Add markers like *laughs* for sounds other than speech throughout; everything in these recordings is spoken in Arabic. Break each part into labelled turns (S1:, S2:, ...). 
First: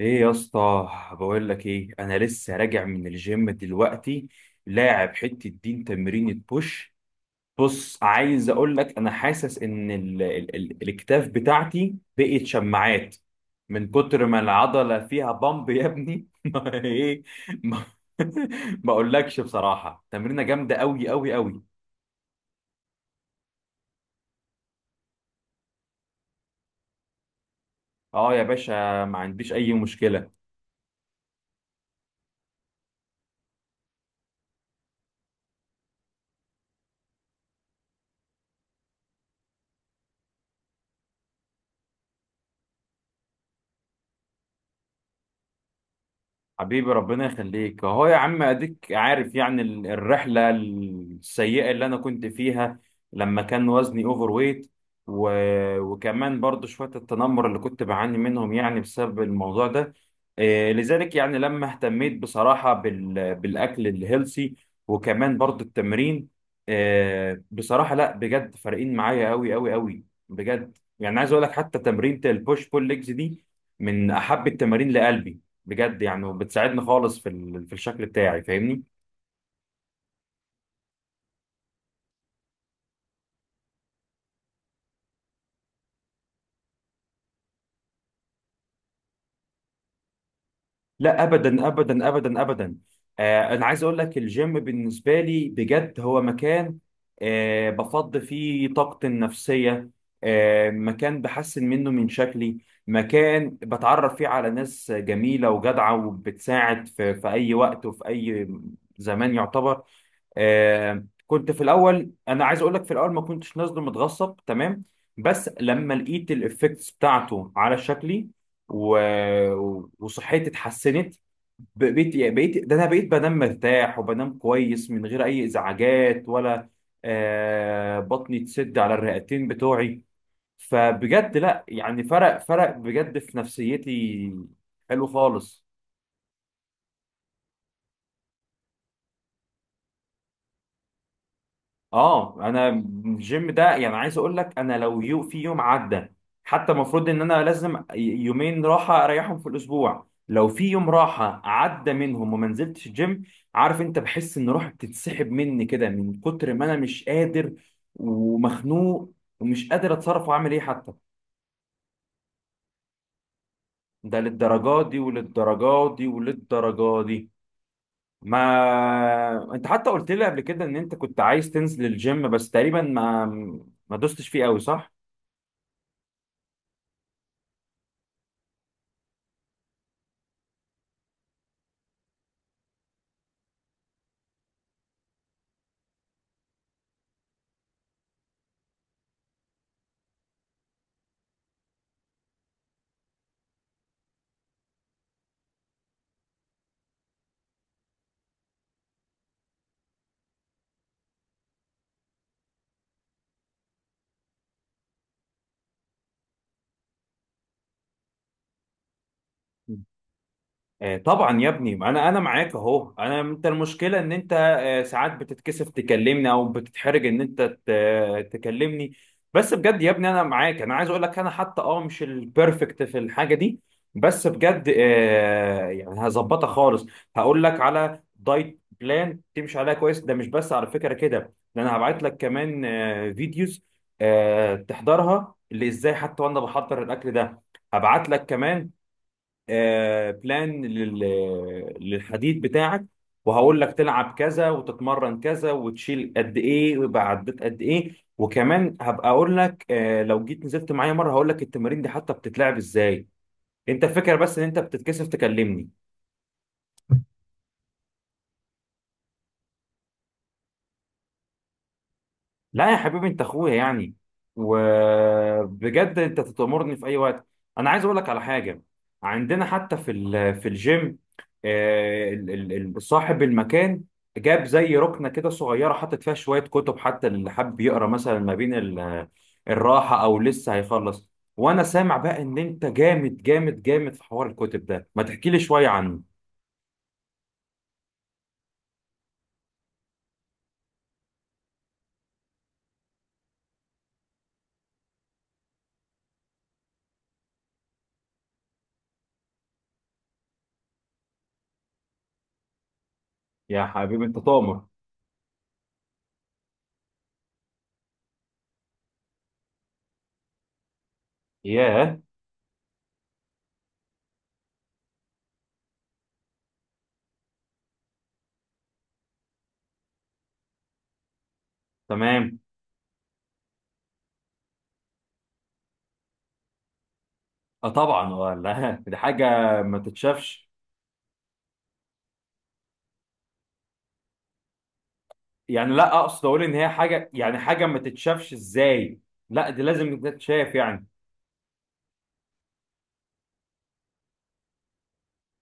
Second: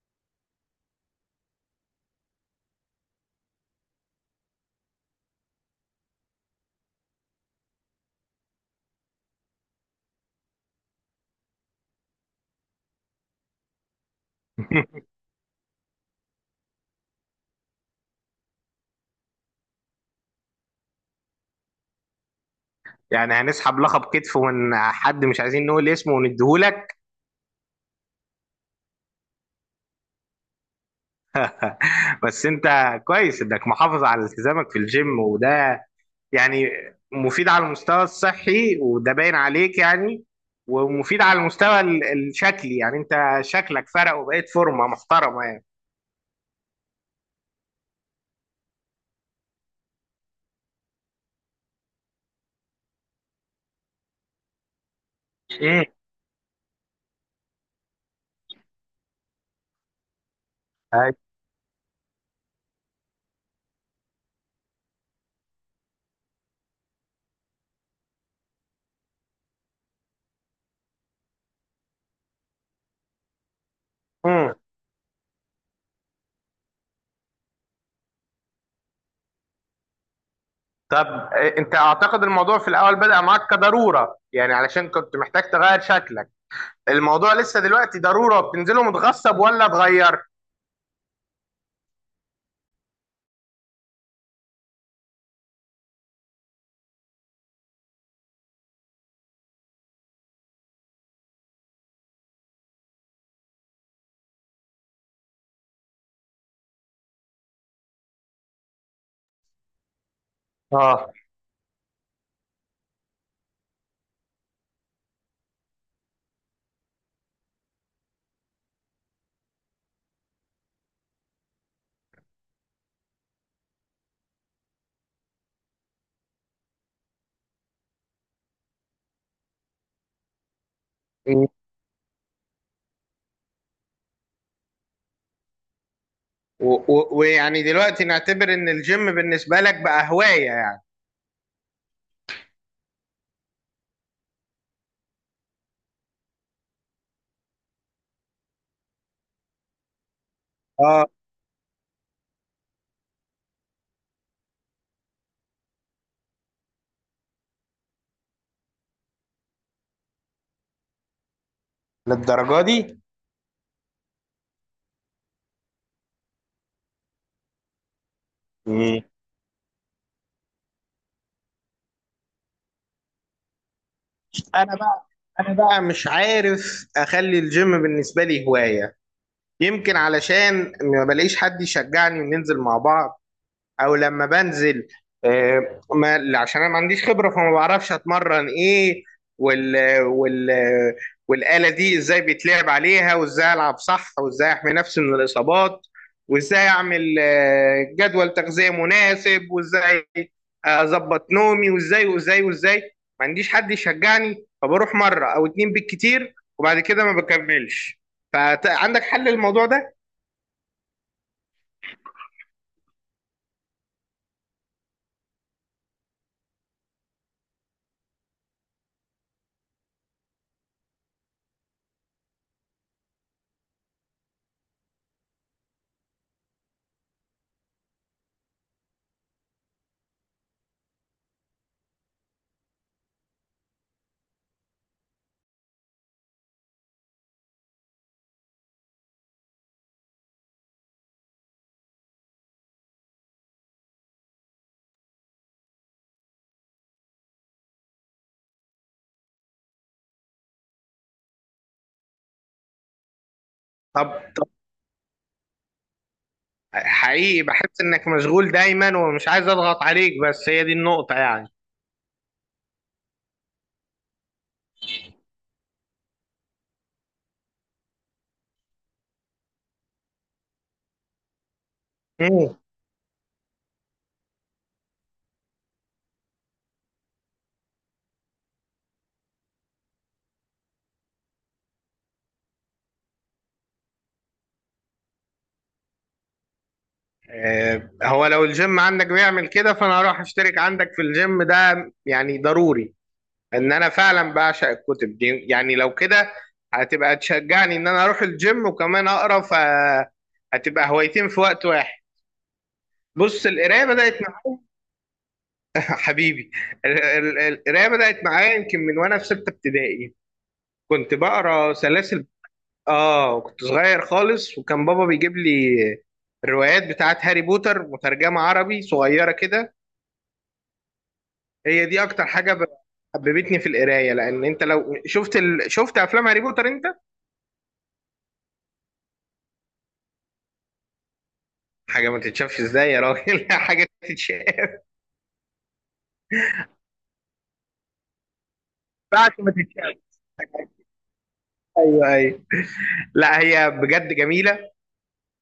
S1: ايه يا اسطى، بقول لك ايه، انا لسه راجع من الجيم دلوقتي. لاعب حته دين تمرين بوش. بص عايز اقول لك انا حاسس ان ال ال ال الاكتاف بتاعتي بقت شماعات من كتر ما العضله
S2: *laughs*
S1: فيها بامب يا ابني. *laughs* ما ايه. ما. *laughs* ما اقولكش بصراحه تمرينه جامده قوي قوي قوي.
S2: يعني هنسحب لقب كتف من حد مش عايزين نقول اسمه ونديهولك.
S1: اه يا باشا، ما عنديش اي مشكله.
S2: بس انت كويس انك محافظ على التزامك في الجيم، وده يعني مفيد على المستوى الصحي، وده باين عليك يعني. ومفيد على المستوى الشكلي، يعني انت شكلك فرق وبقيت فورمة محترمة يعني.
S1: حبيبي ربنا يخليك اهو يا عم، اديك عارف يعني الرحله السيئه اللي انا كنت فيها لما كان وزني اوفر ويت و...
S2: امم
S1: وكمان برضو شويه التنمر اللي كنت بعاني منهم يعني بسبب الموضوع ده. إيه، لذلك
S2: أيوة.
S1: يعني لما اهتميت بصراحه بالاكل الهيلسي وكمان برضو التمرين. إيه بصراحه، لا بجد فارقين معايا قوي قوي قوي بجد، يعني عايز اقول لك حتى تمرينة البوش بول ليجز دي من احب
S2: امم
S1: التمارين لقلبي. بجد يعني، وبتساعدني خالص في الشكل بتاعي، فاهمني.
S2: طب اه، انت اعتقد الموضوع في الاول بدأ معاك كضرورة يعني، علشان كنت محتاج تغير شكلك. الموضوع لسه دلوقتي ضرورة بتنزله متغصب ولا اتغير؟
S1: لا ابدا ابدا ابدا ابدا. آه، انا عايز اقول لك الجيم بالنسبه لي بجد هو مكان. آه، بفض فيه طاقتي النفسيه. آه، مكان بحسن منه من شكلي. مكان بتعرف فيه على ناس جميله وجدعه، وبتساعد في اي وقت وفي اي زمان يعتبر. آه،
S2: اه.
S1: كنت في الاول، انا عايز اقول لك في الاول ما كنتش نازله متغصب، تمام. بس لما لقيت الافكتس بتاعته على شكلي و... وصحتي اتحسنت، بقيت ده انا بقيت بنام مرتاح وبنام كويس من غير اي ازعاجات ولا. آه، بطني تسد على الرئتين بتوعي. فبجد لا، يعني فرق فرق بجد في نفسيتي، حلو خالص.
S2: و- و- ويعني دلوقتي نعتبر ان الجيم بالنسبة لك بقى هواية يعني.
S1: اه انا الجيم ده يعني عايز اقول لك انا لو في يوم عدى، حتى المفروض ان انا لازم يومين راحه اريحهم في الاسبوع، لو في يوم
S2: اه،
S1: راحه عدى منهم وما نزلتش الجيم، عارف انت، بحس ان روحي بتتسحب مني كده من كتر ما انا مش قادر ومخنوق ومش قادر اتصرف واعمل ايه حتى.
S2: للدرجة دي.
S1: ده للدرجات دي وللدرجات دي وللدرجات دي.
S2: مم.
S1: ما انت حتى قلت لي قبل كده ان انت كنت عايز تنزل الجيم بس تقريبا ما دوستش فيه قوي،
S2: انا
S1: صح؟
S2: بقى، انا بقى مش عارف اخلي الجيم بالنسبة لي هواية. يمكن علشان ما بلاقيش حد يشجعني وننزل مع بعض، او لما بنزل آه، ما عشان انا ما عنديش خبره فما بعرفش اتمرن ايه. وال وال والاله دي ازاي بيتلعب عليها، وازاي العب صح، وازاي احمي نفسي من الاصابات، وازاي اعمل آه، جدول تغذيه مناسب، وازاي اظبط نومي وازاي وازاي وازاي. ما عنديش حد يشجعني، فبروح مره او اتنين بالكتير وبعد كده ما بكملش. فعندك حل للموضوع ده؟
S1: طبعا يا ابني، ما انا معاك اهو. انا انت المشكله ان انت ساعات بتتكسف تكلمني او بتتحرج ان انت تكلمني. بس بجد يا ابني انا معاك، انا عايز اقول لك انا حتى اه مش البرفكت في الحاجه دي، بس بجد يعني هظبطها خالص. هقول لك على دايت بلان تمشي عليها كويس. ده مش بس على فكره كده، ده انا هبعت لك كمان فيديوز تحضرها اللي ازاي حتى وانا بحضر الاكل ده. هبعت لك كمان بلان للحديد بتاعك، وهقول لك تلعب كذا وتتمرن كذا وتشيل قد ايه ويبقى عديت قد ايه. وكمان هبقى اقول لك لو جيت نزلت معايا مره هقول لك التمارين دي حتى بتتلعب ازاي. انت الفكره بس ان
S2: طب
S1: انت بتتكسف تكلمني.
S2: حقيقي بحس انك مشغول دايما، ومش عايز اضغط عليك، بس هي دي النقطة يعني.
S1: لا يا حبيبي، انت اخويا يعني، وبجد انت تأمرني في اي وقت. انا عايز اقول لك على حاجه. عندنا حتى في الجيم،
S2: مم.
S1: صاحب المكان جاب زي ركنه كده صغيره، حاطط فيها شويه كتب حتى اللي حابب يقرا مثلا ما بين الراحه او لسه هيخلص. وانا سامع بقى ان انت جامد جامد جامد في حوار الكتب ده، ما تحكي لي شويه عنه.
S2: آه، هو لو الجيم عندك بيعمل كده فانا هروح اشترك عندك في الجيم ده، يعني ضروري. ان انا فعلا بعشق الكتب دي، يعني لو كده هتبقى تشجعني ان انا اروح الجيم وكمان اقرا، فهتبقى هوايتين في وقت واحد. بص،
S1: يا
S2: القرايه
S1: حبيبي انت
S2: بدات معايا.
S1: تؤمر.
S2: *laughs* حبيبي، القرايه بدات معايا يمكن من وانا في سته ابتدائي، كنت بقرا
S1: ياه.
S2: سلاسل. اه كنت صغير خالص، وكان بابا بيجيب لي الروايات بتاعت هاري بوتر مترجمة عربي صغيرة كده. هي دي اكتر
S1: تمام.
S2: حاجة حببتني في القراية، لان انت لو شفت شفت افلام هاري بوتر انت.
S1: اه طبعا، ولا *laughs* دي حاجه ما تتشافش
S2: حاجة ما تتشافش ازاي يا راجل! *laughs* حاجة تتشاف،
S1: يعني. لا، اقصد اقول ان هي حاجه، يعني حاجه ما تتشافش ازاي؟
S2: بعد
S1: لا
S2: ما
S1: دي
S2: تتشاف.
S1: لازم تتشاف يعني.
S2: ايوه ايوه، لا هي بجد جميلة.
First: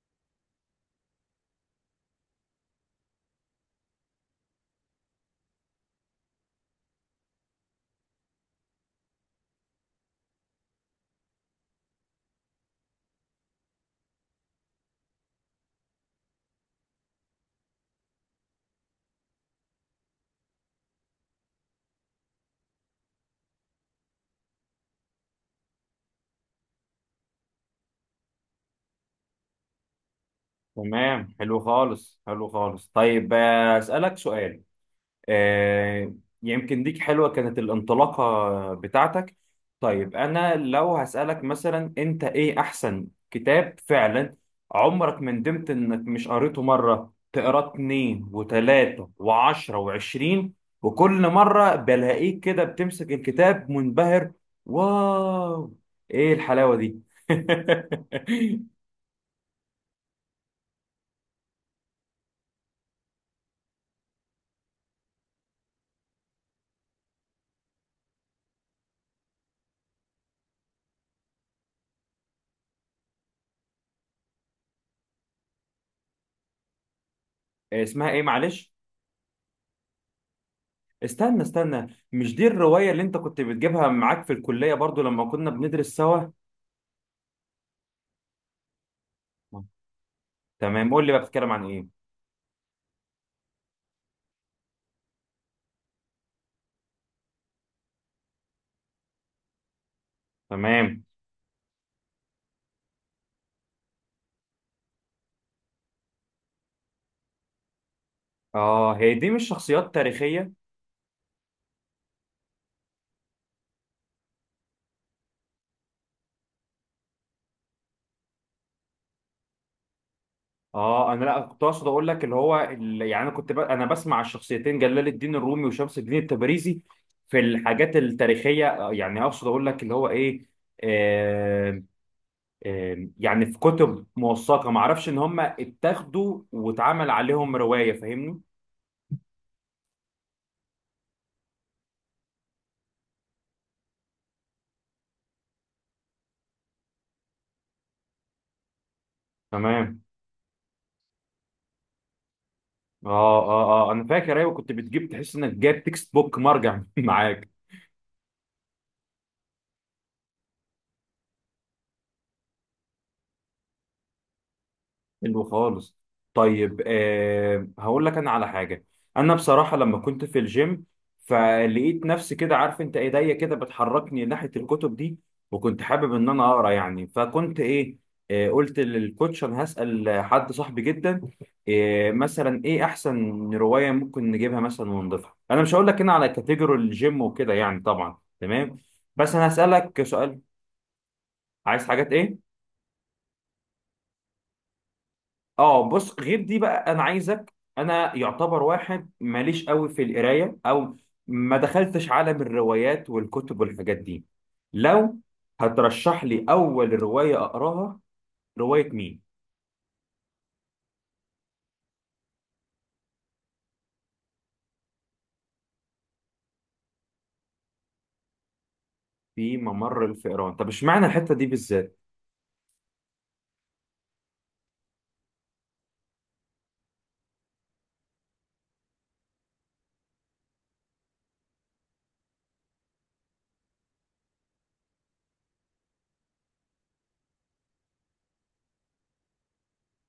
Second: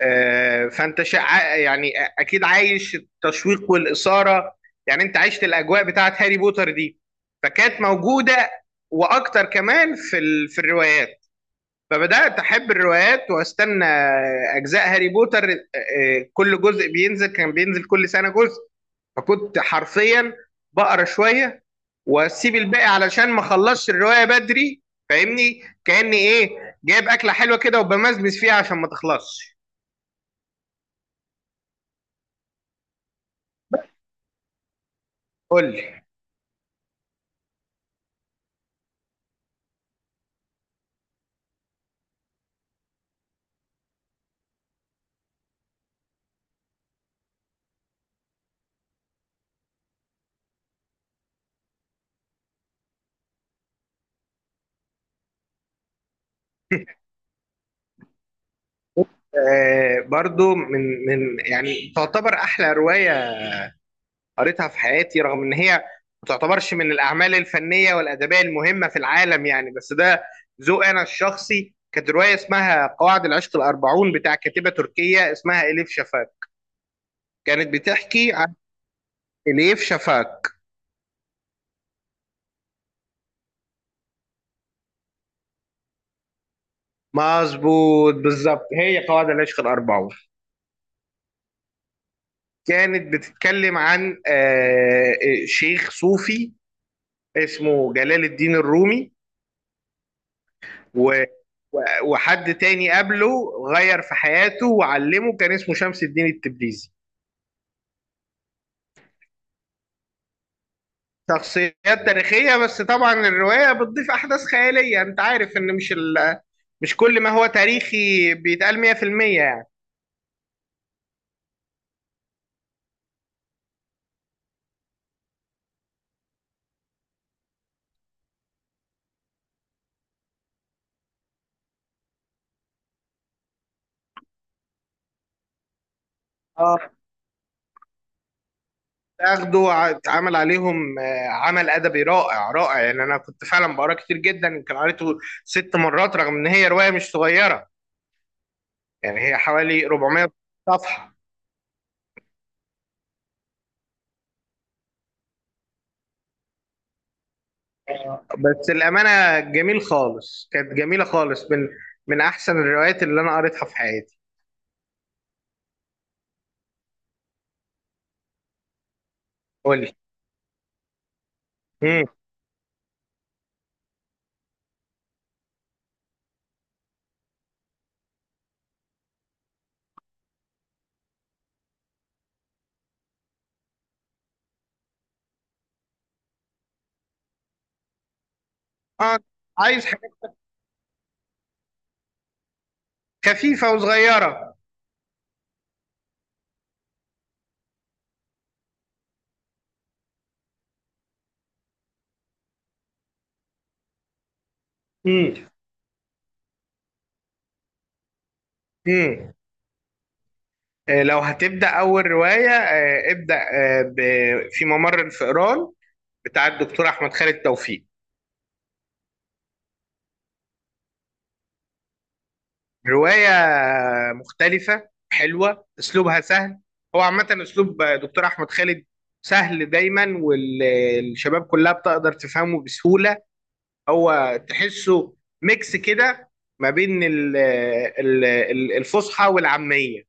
S2: آه، يعني اكيد عايش التشويق والاثاره، يعني انت عشت الاجواء بتاعت هاري بوتر دي، فكانت موجوده واكتر كمان في في الروايات. فبدات احب الروايات، واستنى اجزاء هاري بوتر. كل جزء بينزل، كان بينزل كل سنه جزء. فكنت حرفيا بقرا شويه واسيب الباقي علشان ما اخلصش الروايه بدري. فاهمني؟ كاني ايه، جايب اكله حلوه كده وبمزمز فيها عشان ما تخلصش.
S1: تمام حلو خالص، حلو خالص، طيب اسالك سؤال.
S2: قول لي.
S1: آه، يمكن ديك حلوة كانت الانطلاقة بتاعتك. طيب أنا لو هسألك مثلا، أنت إيه أحسن كتاب فعلا عمرك ما ندمت إنك مش قريته، مرة تقراه 2 و3 و10 و20، وكل مرة بلاقيك كده بتمسك الكتاب منبهر، واو، إيه الحلاوة دي؟
S2: برضو من يعني تعتبر احلى روايه قريتها في حياتي، رغم ان هي ما تعتبرش من الاعمال الفنيه والادبيه المهمه في العالم يعني، بس ده ذوق انا الشخصي. كانت روايه اسمها قواعد العشق الاربعون، بتاع كاتبه تركيه اسمها اليف شفاك. كانت
S1: *laughs* اسمها إيه
S2: بتحكي عن
S1: معلش؟
S2: اليف شفاك.
S1: استنى استنى، مش دي الرواية اللي انت كنت بتجيبها معاك في الكلية برضو لما كنا بندرس سوا؟
S2: مظبوط بالظبط، هي قواعد العشق الاربعون.
S1: تمام، قول لي بقى، بتتكلم عن ايه؟
S2: كانت بتتكلم عن شيخ صوفي اسمه جلال الدين الرومي،
S1: تمام.
S2: و و- وحد تاني قبله غير في حياته وعلمه، كان اسمه شمس الدين التبريزي.
S1: اه هي دي مش شخصيات تاريخية؟
S2: شخصيات تاريخية، بس طبعا الرواية بتضيف أحداث خيالية. أنت عارف إن مش مش كل ما هو تاريخي بيتقال 100% يعني.
S1: اه انا لا، كنت اقصد اقول لك اللي هو، اللي يعني انا كنت انا بسمع الشخصيتين جلال الدين الرومي وشمس الدين التبريزي في الحاجات التاريخية. يعني اقصد اقول لك اللي هو ايه، آه يعني في كتب موثقة معرفش ان هم اتاخدوا
S2: اه،
S1: واتعمل عليهم رواية، فاهمني.
S2: اخده اتعمل عليهم آه، عمل ادبي رائع رائع، يعني انا كنت فعلا بقرا كتير جدا، يمكن قريته ست مرات، رغم ان هي روايه مش صغيره، يعني هي حوالي
S1: تمام.
S2: 400 صفحه.
S1: اه اه انا فاكر، ايوه كنت بتجيب، تحس انك جايب تكست بوك مرجع *laughs* معاك.
S2: بس الأمانة جميل خالص، كانت جميلة خالص من من أحسن الروايات اللي أنا قريتها في حياتي.
S1: حلو خالص. طيب آه، هقول لك انا على حاجه. انا بصراحه
S2: قولي.
S1: لما كنت في الجيم فلقيت
S2: مم.
S1: نفسي كده، عارف انت، ايديا كده بتحركني ناحيه الكتب دي. وكنت حابب ان انا اقرا يعني، فكنت ايه، آه، قلت للكوتش انا هسال حد صاحبي جدا، آه، مثلا ايه احسن روايه ممكن نجيبها مثلا ونضيفها. انا مش هقول لك هنا على كاتيجوري الجيم وكده يعني، طبعا تمام،
S2: آه،
S1: بس انا
S2: عايز
S1: هسالك
S2: حاجات
S1: سؤال. عايز حاجات ايه؟
S2: خفيفة وصغيرة.
S1: اه بص، غير دي بقى، انا عايزك انا يعتبر واحد ماليش قوي في القرايه او ما دخلتش عالم الروايات والكتب والحاجات دي، لو
S2: مم.
S1: هترشح لي اول روايه اقراها، روايه مين؟
S2: مم. آه لو هتبدأ أول رواية، آه ابدأ في ممر الفئران، بتاع الدكتور أحمد خالد توفيق.
S1: في ممر الفئران. طب اشمعنى الحته دي بالذات؟
S2: رواية مختلفة حلوة، أسلوبها سهل. هو عامة أسلوب دكتور أحمد خالد سهل دايما، والشباب كلها بتقدر تفهمه بسهولة. هو تحسه ميكس كده ما بين الفصحى والعامية،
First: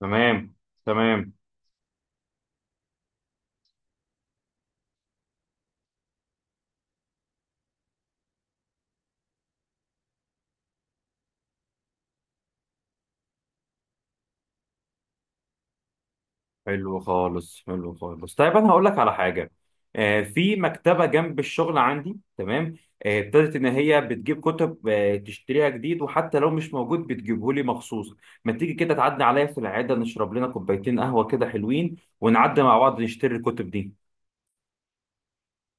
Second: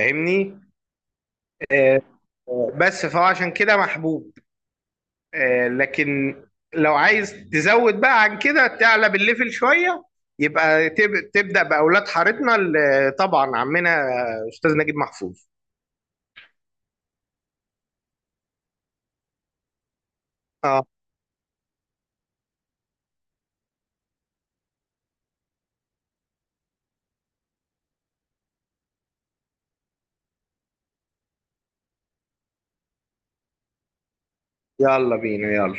S1: تمام تمام،
S2: بس فهو عشان كده محبوب، آه، لكن لو عايز تزود بقى عن كده، تعلى بالليفل شوية، يبقى تبدأ بأولاد حارتنا، طبعا عمنا أستاذ نجيب محفوظ.
S1: حلو خالص، حلو خالص، طيب انا هقول لك على حاجه. آه، في
S2: اه،
S1: مكتبه جنب الشغل عندي، تمام، آه، ابتدت ان هي بتجيب كتب، آه، تشتريها جديد، وحتى لو مش موجود بتجيبه لي مخصوص. ما تيجي كده تعدي عليا في العياده نشرب لنا كوبايتين قهوه كده حلوين، ونعدي مع بعض نشتري الكتب دي.
S2: يلا بينا يلا.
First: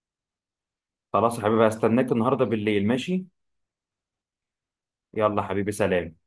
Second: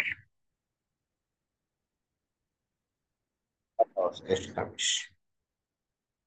S1: خلاص يا حبيبي، هستناك النهارده بالليل، ماشي؟
S2: خلاص قشطة ماشي.
S1: يلا حبيبي، سلام.